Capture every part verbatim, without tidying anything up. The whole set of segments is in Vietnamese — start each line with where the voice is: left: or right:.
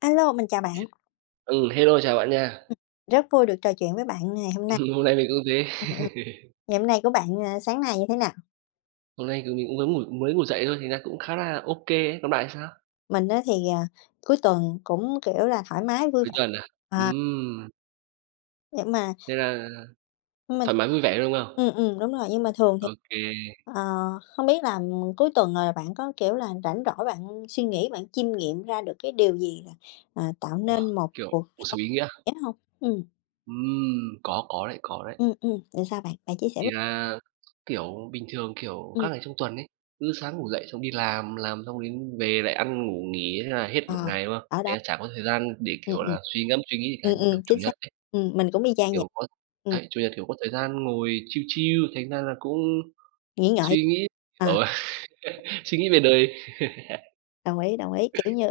left: Alo, mình chào bạn,
right: Ừ, hello, chào bạn nha.
left: rất vui được trò chuyện với bạn ngày hôm nay.
right: Hôm nay mình cũng thế.
left: Ừm, ừm. Ngày hôm nay của bạn, ờ, sáng nay như thế nào?
right: Hôm nay thì mình cũng mới ngủ mới ngủ dậy thôi, thì ra cũng khá là ok kê ấy, còn bạn thì sao?
left: Mình á thì, ờ, cuối tuần cũng, kiểu là, thoải mái vui
right: Cuối
left: vẻ,
right: tuần à?
left: à,
right: Ừm,
left: nhưng mà
right: thế là
left: nhưng mà
right: thoải mái vui vẻ, đúng không?
left: ừm, ừm, đúng rồi, nhưng mà thường thì,
right: Ok.
left: ờ, không biết là, cuối tuần rồi bạn có, kiểu là, rảnh rỗi bạn suy nghĩ, bạn chiêm nghiệm ra được cái điều gì là, à, tạo
right: Wow,
left: nên một
right: kiểu,
left: cuộc
right: cuộc sống ý nghĩa.
left: sống hông? Ừm.
right: Ừm, có, có đấy, có đấy.
left: Ừ, ừ, ừ, thì sao bạn? Bạn chia sẻ
right: Thì
left: với
right: là, kiểu, bình thường, kiểu,
left: ừm.
right: các ngày trong tuần ấy, cứ sáng ngủ dậy xong đi làm, làm xong đến về lại ăn, ngủ, nghỉ, thế là hết một
left: Ờ,
right: ngày, đúng không?
left: ở đó
right: Thành ra chả có thời gian để,
left: ừm,
right: kiểu
left: ừm.
right: là, suy ngẫm, suy nghĩ gì cả,
left: Ừm,
right: những
left: ừm,
right: kiểu Chủ
left: chính xác.
right: nhật.
left: Ừm, mình cũng y chang vậy.
right: Kiểu, có
left: Ừm,
right: đấy, Chủ nhật, kiểu, có thời gian ngồi chill chill, thành ra là cũng
left: nghĩ ngợi
right: suy nghĩ,
left: à,
right: kiểu, suy nghĩ về đời.
left: đồng ý, đồng ý, kiểu như,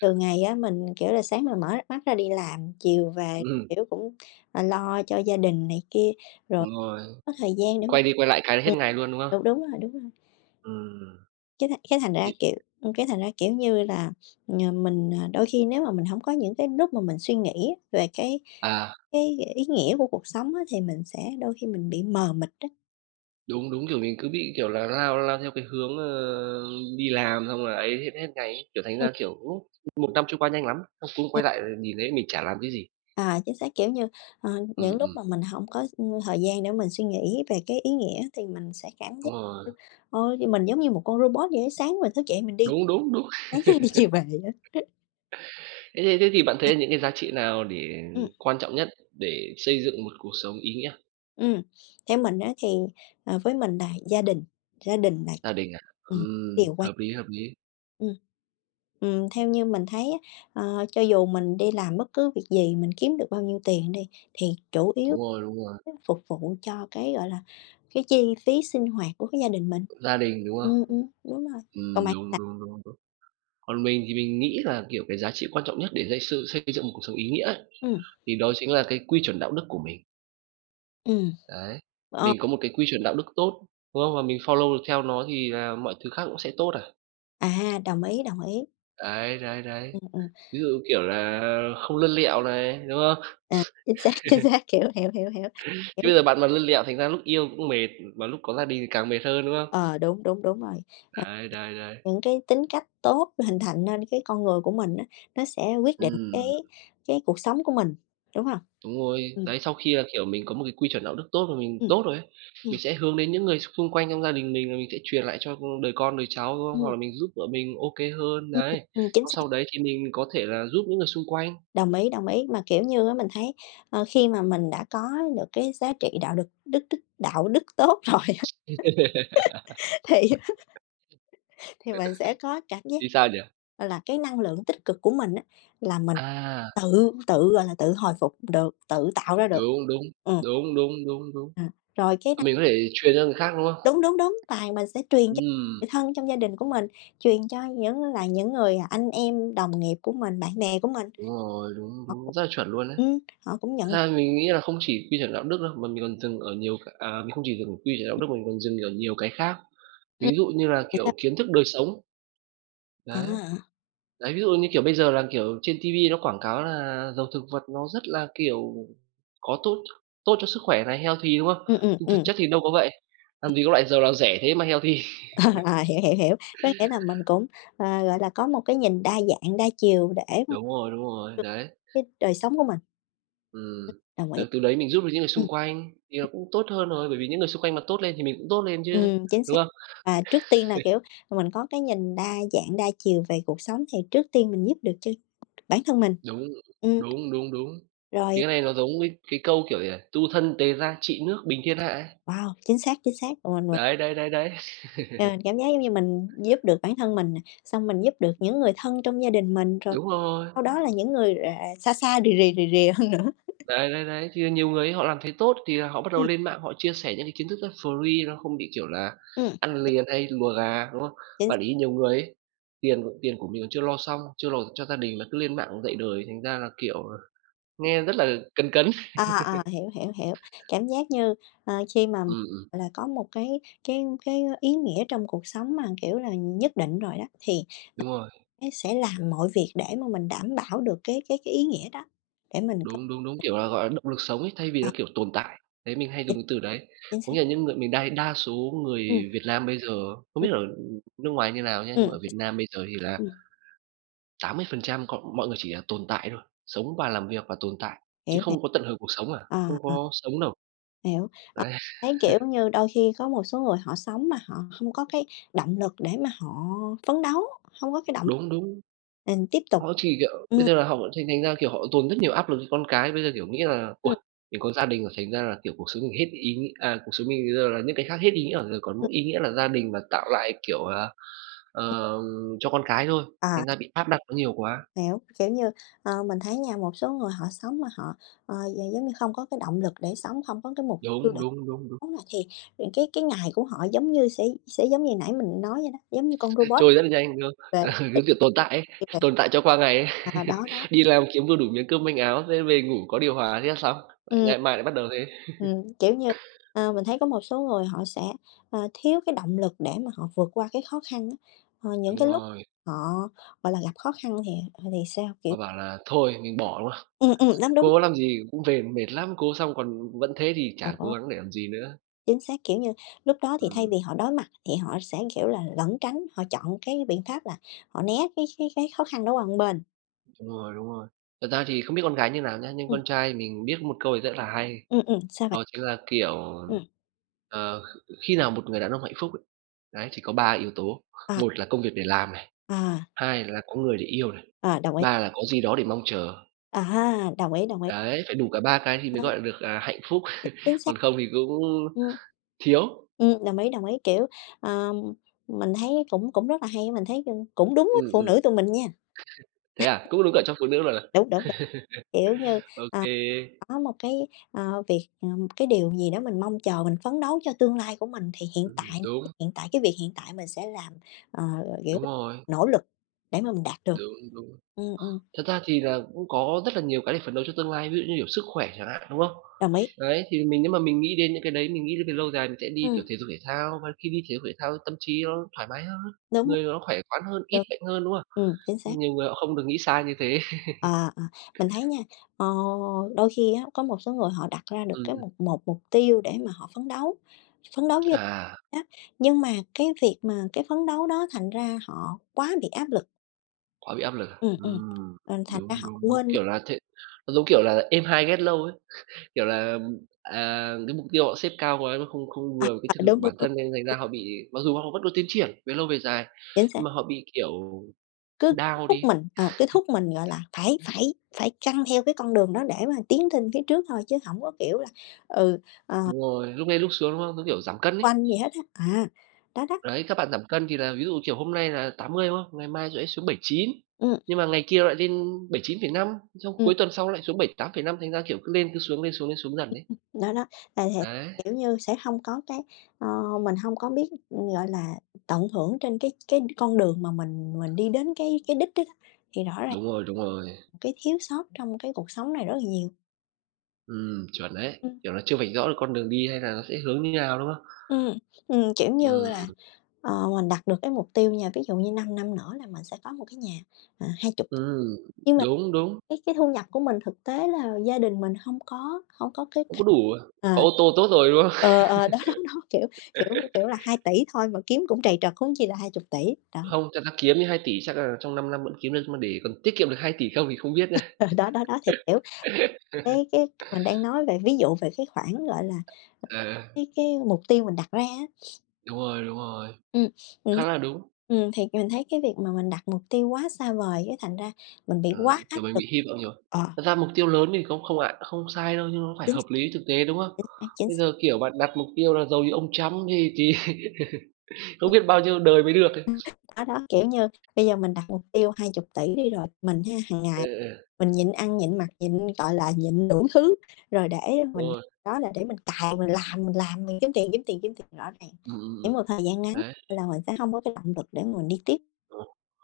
left: thường ngày á mình, kiểu là, sáng mình mở mắt ra đi làm, chiều về,
right: Ừm,
left: kiểu, cũng, à, lo cho gia đình này kia, rồi
right: đúng rồi,
left: có thời gian để mà
right: quay đi quay lại cái hết
left: ừm,
right: ngày luôn, đúng không?
left: đúng, đúng rồi, đúng rồi.
right: Ừm,
left: Cái th cái thành ra,
right: thì
left: kiểu, cái thành ra, kiểu như là, ờ, mình, à, đôi khi nếu mà mình không có những cái lúc mà mình suy nghĩ về cái
right: à,
left: cái ý nghĩa của cuộc sống á, thì mình sẽ đôi khi mình bị mờ mịt á.
right: đúng, đúng, kiểu, mình cứ bị, kiểu là, lao lao theo cái hướng, ờ, đi làm xong rồi ấy hết hết ngày ấy, kiểu, thành
left: Ừm,
right: ra, kiểu, ú, một năm trôi qua nhanh lắm, xong cũng
left: ừm,
right: quay lại nhìn thấy mình chả làm cái gì.
left: à, chính xác, kiểu như, ờ,
right: Ừm,
left: những lúc
right: ừm,
left: mà mình không có, ưm, thời gian để mình suy nghĩ về cái ý nghĩa thì mình sẽ cảm giác
right: đúng rồi,
left: như, ôi, thì mình giống như một con robot vậy á, sáng mình thức dậy mình đi,
right: đúng, đúng, đúng.
left: sáng đi đi chiều về vậy á.
right: Thế thế thế thì bạn
left: Ờ,
right: thấy những cái giá trị nào để
left: ừm,
right: quan trọng nhất để xây dựng một cuộc sống ý nghĩa?
left: ừm, theo mình á thì, ờ, với mình là gia đình, gia đình là,
right: Gia đình à?
left: ừm,
right: Ừm,
left: điều quan
right: hợp lý, hợp lý.
left: ừm. Ừm, theo như mình thấy á, ờ, cho dù mình đi làm bất cứ việc gì, mình kiếm được bao nhiêu tiền đi, thì chủ yếu
right: Đúng rồi, đúng rồi,
left: á phục vụ cho cái, gọi là, cái chi phí sinh hoạt của cái gia đình mình.
right: gia đình, đúng
left: Ừm,
right: không?
left: ừm, đúng rồi. Còn
right: Ừm,
left: bạn
right: đúng,
left: sao?
right: đúng, đúng, đúng. Còn mình thì mình nghĩ là, kiểu, cái giá trị quan trọng nhất để dạy sự xây dựng một cuộc sống ý nghĩa ấy,
left: Ừm,
right: thì đó chính là cái quy chuẩn đạo đức của mình,
left: ừm,
right: đấy.
left: ờ,
right: Mình có một cái quy chuẩn đạo đức tốt, đúng không? Và mình follow được theo nó thì là mọi thứ khác cũng sẽ tốt à.
left: à, đồng ý, đồng ý.
right: Đấy, đấy, đấy.
left: Ừm, ừm,
right: Ví dụ, kiểu là, không lươn lẹo này, đúng không?
left: à, chính xác, chính xác, hiểu, hiểu, hiểu, hiểu,
right: Chứ
left: kiểu
right: bây giờ bạn mà lươn lẹo thành ra lúc yêu cũng mệt, mà lúc có gia đình thì càng mệt hơn, đúng không?
left: ờ, đúng, đúng, đúng rồi. Ờ,
right: Đấy, đấy, đấy.
left: những cái tính cách tốt hình thành nên cái con người của mình á, nó sẽ quyết định cái
right: Ừm.
left: cái cuộc sống của mình, đúng hông?
right: Đúng rồi,
left: Ừm.
right: đấy, sau khi là, kiểu, mình có một cái quy chuẩn đạo đức tốt và mình
left: Ừm.
right: tốt rồi ấy,
left: Ừm,
right: mình sẽ hướng đến những người xung quanh trong gia đình mình, rồi mình sẽ truyền lại cho, đời con, đời cháu, đúng không? Hoặc
left: ừm,
right: là mình giúp vợ mình ô kê hơn,
left: ừm,
right: đấy.
left: ừm, chính
right: Xong
left: xác,
right: sau đấy thì mình có thể là giúp những người xung quanh.
left: đồng ý, đồng ý. Mà, kiểu như á, mình thấy, ờ, khi mà mình đã có được cái giá trị đạo đực đức đức đạo đức tốt rồi á, thì thì mình sẽ có cảm giác,
right: Thì sao nhỉ?
left: gọi là, cái năng lượng tích cực của mình á, là mình
right: À,
left: tự tự, gọi là, tự hồi phục được, tự tạo ra được.
right: đúng, đúng,
left: Ừm.
right: đúng, đúng, đúng, đúng.
left: Ừm, rồi cái năng
right: Mình có thể truyền cho người khác, đúng không?
left: đúng, đúng, đúng, và mình sẽ truyền cho
right: Ừm,
left: người thân trong gia đình của mình, truyền cho những là những người à, anh em, đồng nghiệp của mình, bạn bè của mình.
right: đúng rồi, đúng,
left: Họ
right: đúng,
left: cũng
right: rất là chuẩn luôn đấy.
left: ừm, họ cũng nhận
right: Thật ra mình nghĩ là không chỉ quy chuẩn đạo đức đâu, mà mình còn dừng ở nhiều cái à, mình không chỉ dừng ở quy chuẩn đạo đức, mình còn dừng ở nhiều cái khác. Ví
left: ừm.
right: dụ như là,
left: Thì sao?
right: kiểu, kiến thức đời sống,
left: À,
right: đấy,
left: à,
right: đấy, ví dụ như, kiểu, bây giờ là, kiểu, trên ti vi nó quảng cáo là dầu thực vật nó rất là, kiểu, có tốt tốt cho sức khỏe này, healthy, đúng không?
left: ừm, ừm,
right: Nhưng thực
left: ừm,
right: chất thì đâu có vậy, làm gì có loại dầu nào rẻ thế mà healthy.
left: à, hiểu, hiểu, hiểu. Có nghĩa là mình cũng, ờ, gọi là, có một cái nhìn đa dạng, đa chiều để mà
right: Đúng rồi, đúng rồi,
left: được
right: đấy,
left: cái đời sống của mình,
right: ừm,
left: đồng ý.
right: ờ, từ đấy mình giúp được những người
left: Ừm,
right: xung quanh thì nó cũng tốt hơn rồi, bởi vì những người xung quanh mà tốt lên thì mình cũng tốt lên chứ,
left: ừm, chính xác.
right: đúng không?
left: Và trước tiên là, kiểu, mình có cái nhìn đa dạng, đa chiều về cuộc sống thì trước tiên mình giúp được cho bản thân mình.
right: Đúng,
left: Ừm.
right: đúng, đúng, đúng. Thì
left: Rồi,
right: cái này nó giống cái cái câu, kiểu, gì nhỉ, "Tu thân tề gia trị nước bình thiên hạ" ấy.
left: wow, chính xác, chính xác, rồi mình mình,
right: Đấy, đấy, đấy, đấy.
left: ờ, cảm giác giống như mình giúp được bản thân mình nè, xong mình giúp được những người thân trong gia đình mình, rồi
right: Đúng rồi.
left: sau đó là những người, à, xa xa, rì rì, rì rì hơn nữa.
right: Đấy, đấy, đấy, thì nhiều người ấy họ làm thấy tốt thì là họ bắt đầu
left: Ừm,
right: lên mạng họ chia sẻ những cái kiến thức nó free, nó không bị, kiểu là,
left: ừm,
right: ăn liền hay lùa gà, đúng không?
left: chính
right: Bạn để ý nhiều người ấy, tiền tiền của mình còn chưa lo xong, chưa lo cho gia đình mà cứ lên mạng dạy đời, thành ra là, kiểu, nghe rất là cấn cấn.
left: à, à, hiểu, hiểu, hiểu. Cảm giác như, ờ, khi mà,
right: Ừm, ừm,
left: là, có một cái cái cái ý nghĩa trong cuộc sống mà, kiểu là, nhất định rồi đó, thì
right: đúng rồi.
left: nó sẽ làm mọi việc để mà mình đảm bảo được cái cái cái ý nghĩa đó, để mình có
right: Đúng, đúng, đúng, kiểu là, gọi là, động lực sống ấy, thay vì
left: ờ,
right: nó, kiểu, tồn tại. Đấy, mình hay
left: chính
right: dùng cái từ đấy.
left: chính
right: Có
left: xác.
right: nghĩa là những người mình đa đa số người
left: Ừm,
right: Việt Nam bây giờ không
left: ừm,
right: biết ở nước ngoài như nào nhá, nhưng mà
left: ừm,
right: ở Việt Nam bây giờ thì là
left: ừm,
right: tám mươi phần trăm còn mọi người chỉ là tồn tại thôi, sống và làm việc và tồn tại, chứ
left: hiểu, hiểu.
right: không có tận hưởng cuộc sống à,
left: À
right: không có sống đâu.
left: hiểu, ờ,
right: Đấy,
left: thấy, kiểu như, đôi khi có một số người họ sống mà họ không có cái động lực để mà họ phấn đấu, không có cái động
right: đúng, đúng.
left: mình tiếp tục
right: Họ chỉ, kiểu bây
left: ừm,
right: giờ là họ thành thành ra, kiểu, họ dồn rất nhiều áp lực cho con cái, bây giờ, kiểu, nghĩ là
left: ừm,
right: "Uầy, mình có gia đình rồi, thành ra là, kiểu, cuộc sống mình hết ý nghĩa à, cuộc sống mình bây giờ là những cái khác hết ý nghĩa rồi, còn
left: ừm,
right: mỗi ý nghĩa là gia đình và tạo lại, kiểu, à, ờ, cho con cái thôi."
left: à,
right: Thành ra bị áp đặt nó nhiều quá.
left: hiểu, kiểu như, ờ, mình thấy nha, một số người họ sống mà họ, ờ, gi giống như không có cái động lực để sống, không có cái mục tiêu
right: Đúng,
left: để
right: đúng, đúng, đúng,
left: sống nè, thì thì cái cái ngày của họ giống như sẽ sẽ giống như nãy mình nói vậy đó, giống như con robot
right: trôi rất là nhanh, đúng không?
left: về
right: Ờ, cứ, kiểu, tồn tại ấy,
left: về,
right: tồn tại cho qua ngày ấy.
left: ờ, đó, đó.
right: Đi làm kiếm vừa đủ miếng cơm manh áo, thế về ngủ có điều hòa thế là xong, lại
left: Ừm.
right: ngày mai lại bắt đầu thế.
left: Ừm, kiểu như, ờ, mình thấy có một số người họ sẽ, ờ, thiếu cái động lực để mà họ vượt qua cái khó khăn á. Ờ, những
right: Đúng
left: cái lúc
right: rồi,
left: họ, gọi là, gặp khó khăn thì ờ, thì sao? Kiểu
right: họ bảo là "Thôi, mình bỏ", đúng không?
left: ừm, ừm, đúng, đúng,
right: Cố làm gì, cũng về mệt lắm, cố xong còn vẫn thế thì chả cố
left: đó,
right: gắng để làm gì nữa.
left: chính xác, kiểu như, lúc đó thì thay
right: Ừm,
left: vì họ đối mặt thì họ sẽ, kiểu là, lẩn tránh, họ chọn cái biện pháp là họ né cái cái cái khó khăn đó qua một bên.
right: đúng rồi, đúng rồi. Thật ra thì không biết con gái như nào nhá, nhưng
left: Ừm,
right: con trai mình biết một câu này rất là hay,
left: ừm, ừm, sao bạn?
right: đó chính là, kiểu,
left: Ừm,
right: ờ, khi nào một người đàn ông hạnh phúc ấy, đấy, thì có ba yếu tố,
left: à,
right: một là công việc để làm này,
left: à,
right: hai là có người để yêu này,
left: à, đồng ý,
right: ba là có gì đó để mong chờ.
left: à ha, đồng ý, đồng ý,
right: Đấy, phải đủ cả ba cái thì mới
left: ờ,
right: gọi là được, à, hạnh phúc,
left: chính xác.
right: còn không thì cũng
left: Ừm.
right: thiếu.
left: Ừm, đồng ý, đồng ý, kiểu, ờ, mình thấy cũng cũng rất là hay, mình thấy, cũng đúng với
right: Ừm,
left: phụ
right: ừm,
left: nữ tụi mình nha.
right: thế à? Cũng đúng cả cho phụ nữ rồi à?
left: Đúng, đúng, đúng, kiểu như,
right: Ô
left: ờ,
right: kê,
left: có một cái, ờ, việc, ờ, cái điều gì đó mình mong chờ, mình phấn đấu cho tương lai của mình thì hiện
right: ừm,
left: tại
right: đúng,
left: hiện tại cái việc hiện tại mình sẽ làm, ờ, kiểu,
right: đúng rồi.
left: nỗ lực để mà mình đạt được.
right: Đúng, đúng.
left: Ừm, ừm,
right: Thật ra thì là cũng có rất là nhiều cái để phấn đấu cho tương lai, ví dụ như, kiểu, sức khỏe chẳng hạn, đúng không?
left: đồng ý.
right: Đấy, thì mình nếu mà mình nghĩ đến những cái đấy, mình nghĩ về lâu dài mình sẽ đi, kiểu,
left: Ừm,
right: thể dục thể thao, và khi đi thể dục thể thao tâm trí nó thoải mái hơn,
left: đúng, rồi,
right: người nó khỏe khoắn hơn, ít
left: được,
right: bệnh hơn, đúng không?
left: ừm, chính xác.
right: Mà nhiều người họ không được nghĩ xa như thế.
left: À, à, mình thấy nha, ờ, đôi khi á, có một số người họ đặt ra được
right: Ừm,
left: cái
right: ừm.
left: một một mục tiêu để mà họ phấn đấu, phấn đấu như
right: À,
left: á, nhưng mà cái việc mà cái phấn đấu đó thành ra họ quá bị áp lực,
right: quá bị áp lực à?
left: ừm, ừm,
right: Ừm,
left: ờ, thành
right: đúng,
left: ra họ
right: đúng, đúng,
left: quên đi
right: kiểu là thế nó giống kiểu là êm hai ghét lâu ấy. Kiểu là, à, cái mục tiêu họ xếp cao quá nó không không
left: à,
right: vừa với cái
left: à,
right: thực lực
left: đúng,
right: của
left: đúng,
right: bản
left: đúng,
right: thân nên thành ra họ bị mặc dù họ vẫn có tiến triển về lâu về dài,
left: chính xác,
right: nhưng mà họ bị, kiểu,
left: cứ cứ
right: down
left: thúc
right: đi,
left: mình, ờ, cứ thúc mình, gọi là, phải phải phải căng theo cái con đường đó để mà tiến lên phía trước thôi chứ không có, kiểu là, ừ, ờ,
right: đúng rồi, lúc lên lúc xuống, đúng không? Giống kiểu giảm cân ấy.
left: quanh gì hết á, à, đó đó,
right: Đấy, các bạn giảm cân thì là ví dụ, kiểu, hôm nay là tám mươi, đúng không? Ngày mai sẽ xuống bảy chín,
left: ừ
right: nhưng mà ngày kia lại lên bảy chín phẩy năm, xong
left: ừ
right: cuối tuần sau lại xuống bảy tám phẩy năm, thành ra, kiểu, cứ lên cứ xuống, lên xuống, lên xuống dần đấy.
left: đó, đó, là sẽ,
right: Đấy,
left: kiểu như, sẽ hông có cái ờ, mình hông có biết, gọi là, tận hưởng trên cái cái con đường mà mình mình đi đến cái cái đích đó đó, thì rõ ràng
right: đúng rồi, đúng rồi.
left: cái thiếu sót trong cái cuộc sống này rất là nhiều.
right: Ừm, chuẩn đấy,
left: Ừm.
right: kiểu là, chưa vạch rõ được con đường đi hay là nó sẽ hướng như nào, đúng không?
left: Ừm, ừm, kiểu như là,
right: Ừm.
left: ờ, mình đặt được cái mục tiêu nha, ví dụ như năm năm nữa là mình sẽ có một cái nhà, à, hai chục tầng.
right: Ừm,
left: Nhưng
right: đúng, đúng,
left: Cái cái thu nhập của mình thực tế là gia đình mình hông có hông có cái
right: không
left: khả
right: có đủ, à, có
left: ờ.
right: ô tô tốt rồi, đúng không?
left: Ờ, ờ, đó, đó, đó, kiểu, kiểu, kiểu là hai tỷ thôi mà kiếm cũng trầy trật, huống chi là hai chục tỷ đó,
right: Không, thật ra kiếm cái hai nghìn chắc là trong năm năm vẫn kiếm được, nhưng mà để còn tiết kiệm được hai tỷ không thì không biết nha.
left: ờ, đó, đó, đó, thì, kiểu, cái cái mình đang nói về ví dụ về cái khoản, gọi là,
right: Ờ,
left: cái cái mục tiêu mình đặt ra á.
right: đúng rồi, đúng rồi,
left: Ừm, ừm,
right: khá là đúng.
left: ừm, thì mình thấy cái việc mà mình đặt mục tiêu quá xa vời cái thành ra mình bị
right: Ờ,
left: quá áp
right: kiểu, mình
left: lực.
right: bị hy vọng nhiều.
left: Ờ,
right: Thật ra mục tiêu lớn thì không không ạ không sai đâu, nhưng nó phải
left: chính
right: hợp
left: xác,
right: lý thực tế, đúng không?
left: chính xác, chính
right: Bây
left: xác.
right: giờ, kiểu, bạn đặt mục tiêu là giàu như ông Trump thì thì không biết bao nhiêu đời mới được ấy.
left: Ừm, đó, đó, kiểu như, bây giờ mình đặt mục tiêu hai chục tỷ đi rồi, mình ha, hàng
right: Ừ,
left: ngày
right: ừ,
left: mình nhịn ăn, nhịn mặc, nhịn, gọi là, nhịn đủ thứ, rồi để
right: đúng
left: mình
right: rồi.
left: đó là để mình cày, mình làm, mình làm, mình kiếm tiền, kiếm tiền, kiếm tiền rõ ràng.
right: Ừm, ừm,
left: Chỉ
right: ừm,
left: một thời gian ngắn
right: đấy.
left: là mình sẽ hông có cái động lực để mà mình đi tiếp.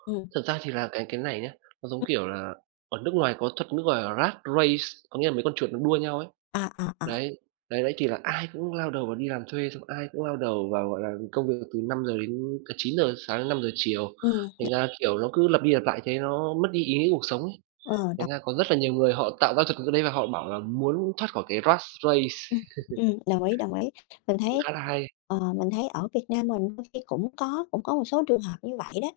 left: Ừm,
right: Thật ra thì là cái cái này nhá, nó giống
left: ừm,
right: kiểu là ở nước ngoài có thuật nước gọi là rat race, có nghĩa là mấy con chuột nó đua nhau ấy.
left: à, à, à,
right: Đấy, đấy, đấy, thì là ai cũng lao đầu vào đi làm thuê, xong ai cũng lao đầu vào, gọi là, công việc từ năm giờ đến à, chín giờ sáng đến năm giờ chiều.
left: ừm,
right: Thành ra, kiểu, nó cứ lặp đi lặp lại thế nó mất đi ý nghĩa cuộc sống ấy.
left: ờ,
right: Thành
left: đồng
right: ra có rất là nhiều người họ tạo ra thuật ngữ đấy và họ bảo là muốn thoát khỏi cái rat race,
left: ừm, ừm, đồng ý, đồng ý. Mình
right: cũng
left: thấy,
right: khá là hay.
left: ờ, mình thấy ở Việt Nam mình đôi khi cũng có cũng có một số trường hợp như vậy đó.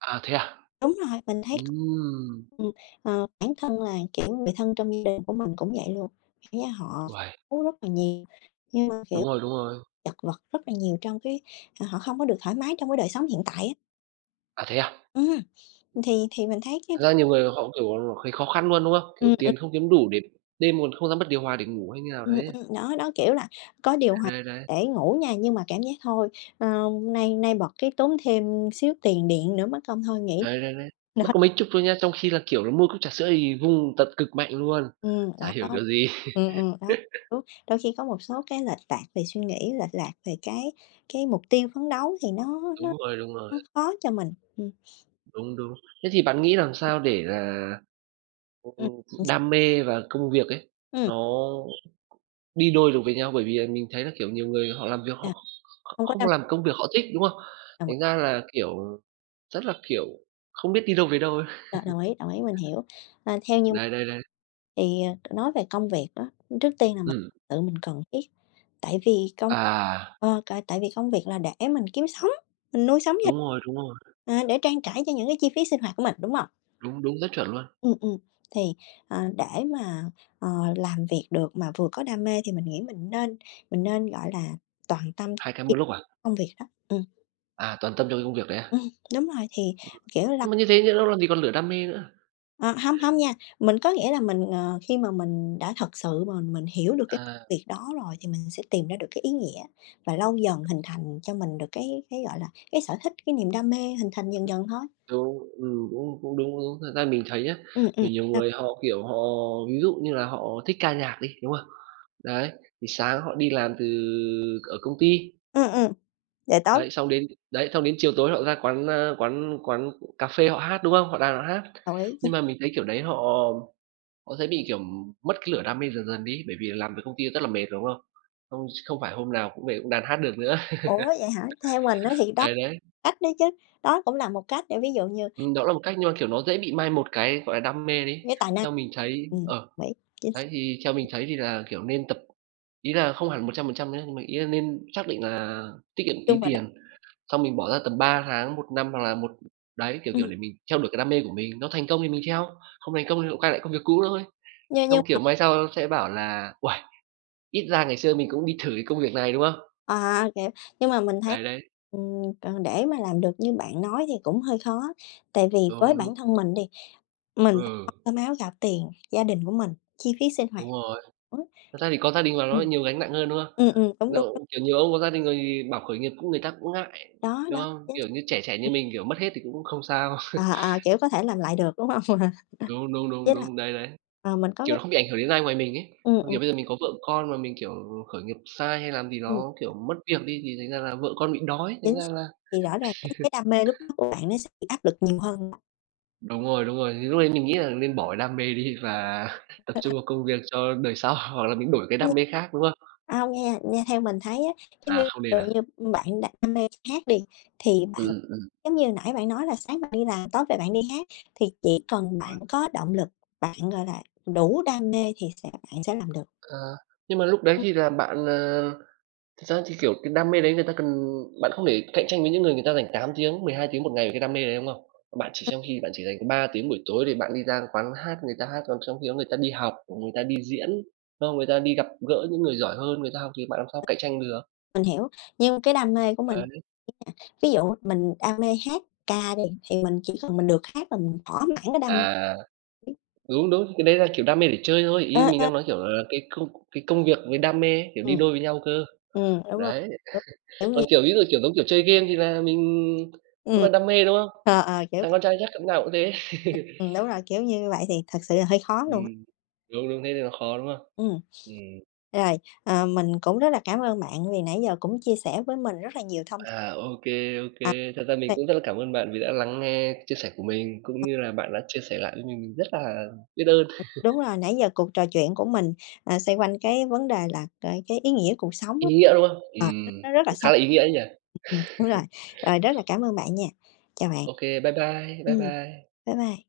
right: À, thế à?
left: Đúng rồi, mình thấy có
right: Ừm,
left: ừm, ờ, bản thân là, kiểu, người thân trong gia đình của mình cũng vậy luôn, kiểu như, họ
right: uầy,
left: cố rất là nhiều, nhưng mà,
right: đúng
left: kiểu,
right: rồi, đúng rồi.
left: chật vật rất là nhiều trong cái à, họ không có được thoải mái trong cái đời sống hiện tại á.
right: À, thế à?
left: Ừm, thì thì mình thấy cái
right: Thật ra nhiều người họ, kiểu, thấy khó khăn luôn, đúng không? Kiểu,
left: ừm, ừm,
right: tiền không kiếm đủ để đêm còn không dám bật điều hòa để ngủ hay như nào
left: ừm,
right: đấy.
left: ừm, đó, đó, kiểu là, có điều
right: Đấy,
left: hòa
right: đấy, đấy.
left: để ngủ nha, nhưng mà cảm giác thôi, ờ, nay nay bật cái tốn thêm xíu tiền điện nữa mất công thôi nghỉ.
right: Đấy, đấy, đấy. Mất
left: Đó.
right: có mấy chục thôi nhá, trong khi là, kiểu nó mua cốc trà sữa thì vung tận cực mạnh luôn,
left: Ừ
right: chả
left: đó, đó.
right: hiểu kiểu gì.
left: Ừ ừm, đó, đúng. Đôi khi có một số cái lệch lạc về suy nghĩ, lệch lạc về cái cái mục tiêu phấn đấu thì nó nó
right: Đúng rồi, đúng rồi,
left: nó khó cho mình. Ừ.
right: đúng, đúng. Thế thì bạn nghĩ làm sao để là, ừm,
left: Ừ.
right: đam mê và công việc ấy,
left: Ừm,
right: nó đi đôi được với nhau? Bởi vì là mình thấy là, kiểu, nhiều người họ làm việc
left: à,
right: họ kh
left: không có
right: không
left: đâm
right: làm công việc họ thích, đúng không?
left: đồng
right: Thành ra là, kiểu, rất là, kiểu, không biết đi đâu về đâu ấy.
left: đ đồng ý, đồng ý, mình hiểu. À, theo như mình
right: Đấy, đấy, đấy.
left: thì, ờ, nói về công việc đó, trước tiên là mình
right: Ừm.
left: tự mình cần thiết, tại vì công
right: À,
left: ờ, c tại vì công việc là để mình kiếm sống, mình nuôi sống gia
right: đúng
left: đình,
right: rồi, đúng rồi,
left: à, để trang trải cho những cái chi phí sinh hoạt của mình, đúng không?
right: đúng, đúng, rất chuẩn luôn,
left: Ừm, ừm, thì, ờ, để mà, ờ, làm việc được mà vừa có đam mê thì mình nghĩ mình nên mình nên, gọi là, toàn tâm
right: hai cái
left: ý
right: một lúc à?
left: công việc đó. Ừm,
right: À, toàn tâm cho cái công việc đấy à?
left: ừm, đúng rồi, thì, kiểu là
right: Nhưng mà như thế nhỡ đâu làm gì còn lửa đam mê nữa.
left: ờ, không hông nha, mình có nghĩa là mình, ờ, khi mà mình đã thật sự mà mình hiểu được cái
right: À,
left: việc đó rồi thì mình sẽ tìm ra được cái ý nghĩa và lâu dần hình thành cho mình được cái cái, gọi là, cái sở thích, cái niềm đam mê hình thành dần dần thôi.
right: đúng, ừm, cũng cũng đúng, cũng đúng. Thật ra mình thấy nhá
left: Ừ ừ
right: kiểu, nhiều
left: ừ
right: người họ, kiểu, họ ví dụ như là họ thích ca nhạc đi, đúng không? Đấy, thì sáng họ đi làm từ ở công ty,
left: ừ ừm, để tối
right: đấy, xong đến đấy, xong đến chiều tối họ ra quán, a, quán quán cà phê họ hát, đúng không? Họ đàn họ hát.
left: đồng ý.
right: Nhưng mà mình thấy kiểu đấy họ Họ sẽ bị, kiểu, mất cái lửa đam mê dần dần đi, bởi vì làm việc công ty rất là mệt, đúng không? Không không phải hôm nào cũng về cũng đàn hát được nữa.
left: Ủa, vậy hả? Theo mình á thì đó
right: Đấy, đấy,
left: cách đấy chứ, đó cũng là một cách để ví dụ như
right: Ừm, đó là một cách nhưng mà, kiểu, nó dễ bị mai một cái, gọi là, đam mê đấy.
left: cái tài năng
right: Theo mình thấy
left: ừm,
right: ờ,
left: mỹ, chính xác,
right: đấy, thì theo mình thấy thì là, kiểu, nên tập ý là không hẳn một trăm phần trăm nhá, nhưng mà ý là nên xác định là tiết kiệm tí
left: chung là đ
right: tiền, xong mình bỏ ra tầm ba tháng, một năm hoặc là một đấy, kiểu, kiểu,
left: ừm,
right: để mình theo đuổi cái đam mê của mình, nó thành công thì mình theo, không thành công thì lại quay lại công việc cũ thôi.
left: nhưng nhưng
right: Xong, kiểu,
left: mà
right: mai sau sẽ bảo là "Uầy, ít ra ngày xưa mình cũng đi thử cái công việc này", đúng không?
left: à, kiểu, nhưng mà mình thấy,
right: Đấy, đấy,
left: ừm, còn để mà làm được như bạn nói thì cũng hơi khó, tại vì với
right: đúng, đúng,
left: bản thân mình đi, mình phải lo
right: ừ,
left: cơm áo gạo tiền gia đình của mình, chi phí sinh hoạt
right: đúng rồi.
left: nữa.
right: Thật ra thì có gia đình mà nó
left: Ừm.
right: nhiều gánh nặng hơn, đúng không?
left: Ừm, ừm, đúng, đúng, đúng,
right: Dầu kiểu, nhiều ông có gia đình rồi thì bảo khởi nghiệp cũng người ta cũng ngại,
left: đó,
right: đúng
left: đó,
right: không?
left: chính
right: Kiểu
left: xác.
right: như, trẻ trẻ
left: Ừm,
right: như mình, kiểu, mất hết thì cũng không sao.
left: ờ, ờ, kiểu, có thể làm lại được, đúng hông?
right: Đúng, đúng, đúng,
left: Với lại,
right: đúng, đấy, đấy,
left: ờ, mình có
right: Kiểu,
left: cái
right: nó không bị ảnh hưởng đến ai ngoài mình ấy.
left: ừm,
right: Còn,
left: ừm.
right: kiểu, bây giờ mình có vợ con mà mình, kiểu, khởi nghiệp sai hay làm gì
left: Ừm,
right: đó, kiểu, mất việc đi thì thành ra là vợ con bị đói, thành
left: chính xác,
right: ra là
left: thì rõ ràng cái cái đam mê lúc đó của bạn nó sẽ bị áp lực nhiều hơn
right: đúng rồi, đúng rồi, Thì lúc đấy mình nghĩ là nên bỏ cái đam mê đi và tập trung vào công việc cho đời sau, hoặc là mình đổi cái
left: nha.
right: đam mê khác, đúng không?
left: À, nha nha theo mình thấy á, cái
right: À,
left: việc
right: không
left: ví
right: nên à?
left: dụ như, bạn đặt đam mê hát đi, thì bạn
right: Ừm, ừm, ừm.
left: giống như nãy bạn nói là sáng bạn đi làm, tối về bạn đi hát, thì chỉ cần bạn có động lực, bạn, gọi là, đủ đam mê thì sẽ bạn sẽ làm được.
right: À, nhưng mà lúc đấy
left: Ừm,
right: thì là bạn, ờ thực ra thì, kiểu, cái đam mê đấy người ta cần bạn không thể cạnh tranh với những người người ta dành tám tiếng, mười hai tiếng một ngày về cái đam mê đấy, đúng không? Bạn chỉ trong khi bạn chỉ dành có ba tiếng buổi tối để bạn đi ra quán hát người ta hát, còn trong khi đó người ta đi học, người ta đi diễn, đúng không? Người ta đi gặp gỡ những người giỏi hơn người ta học thì bạn làm sao cạnh tranh được.
left: mình hiểu, nhưng cái đam mê của mình
right: Đấy.
left: ví dụ mình đam mê hát ca đi, thì mình chỉ cần mình được hát là mình thỏa mãn cái đam
right: À,
left: mê.
right: đúng, đúng, cái đấy là, kiểu, đam mê để chơi thôi, ý mình
left: Ờ.
right: đang nói, kiểu là, cái công cái công việc với đam mê, kiểu, đi
left: Ừm.
right: đôi với nhau cơ.
left: Ừm, đúng rồi,
right: Đấy,
left: đúng, kiểu như
right: còn, kiểu, ví dụ, kiểu, giống kiểu chơi game thì là mình cũng
left: ừm,
right: là đam mê, đúng không?
left: ờ, ờ, kiểu,
right: Thằng con trai chắc cặp nào cũng thế.
left: ừm, đúng rồi, kiểu như vậy thì thật sự là hơi khó luôn á.
right: Ừm, đúng, đúng, thế thì nó khó, đúng không?
left: Ừm.
right: Ừm,
left: Rồi, ờ, mình cũng rất là cảm ơn bạn vì nãy giờ cũng chia sẻ với mình rất là nhiều thông
right: à, ok
left: à,
right: kê. Thật ra mình
left: xoay
right: cũng rất là cảm ơn bạn vì đã lắng nghe chia sẻ của mình,
left: ờ,
right: cũng như là bạn đã chia sẻ lại với mình, mình rất là biết ơn.
left: đúng rồi, nãy giờ cuộc trò chuyện của mình, à, xoay quanh cái vấn đề là cái cái ý nghĩa cuộc sống
right: Ý
left: á,
right: nghĩa, đúng không?
left: ờ, nó
right: Ừm,
left: nó rất là
right: cũng khá
left: sâu.
right: là ý nghĩa ấy nhỉ?
left: Ừm, đúng rồi, rồi rất là cảm ơn bạn nha. Chào bạn.
right: Ok, bye bye, bye
left: Ừm,
right: bye.
left: bye bye.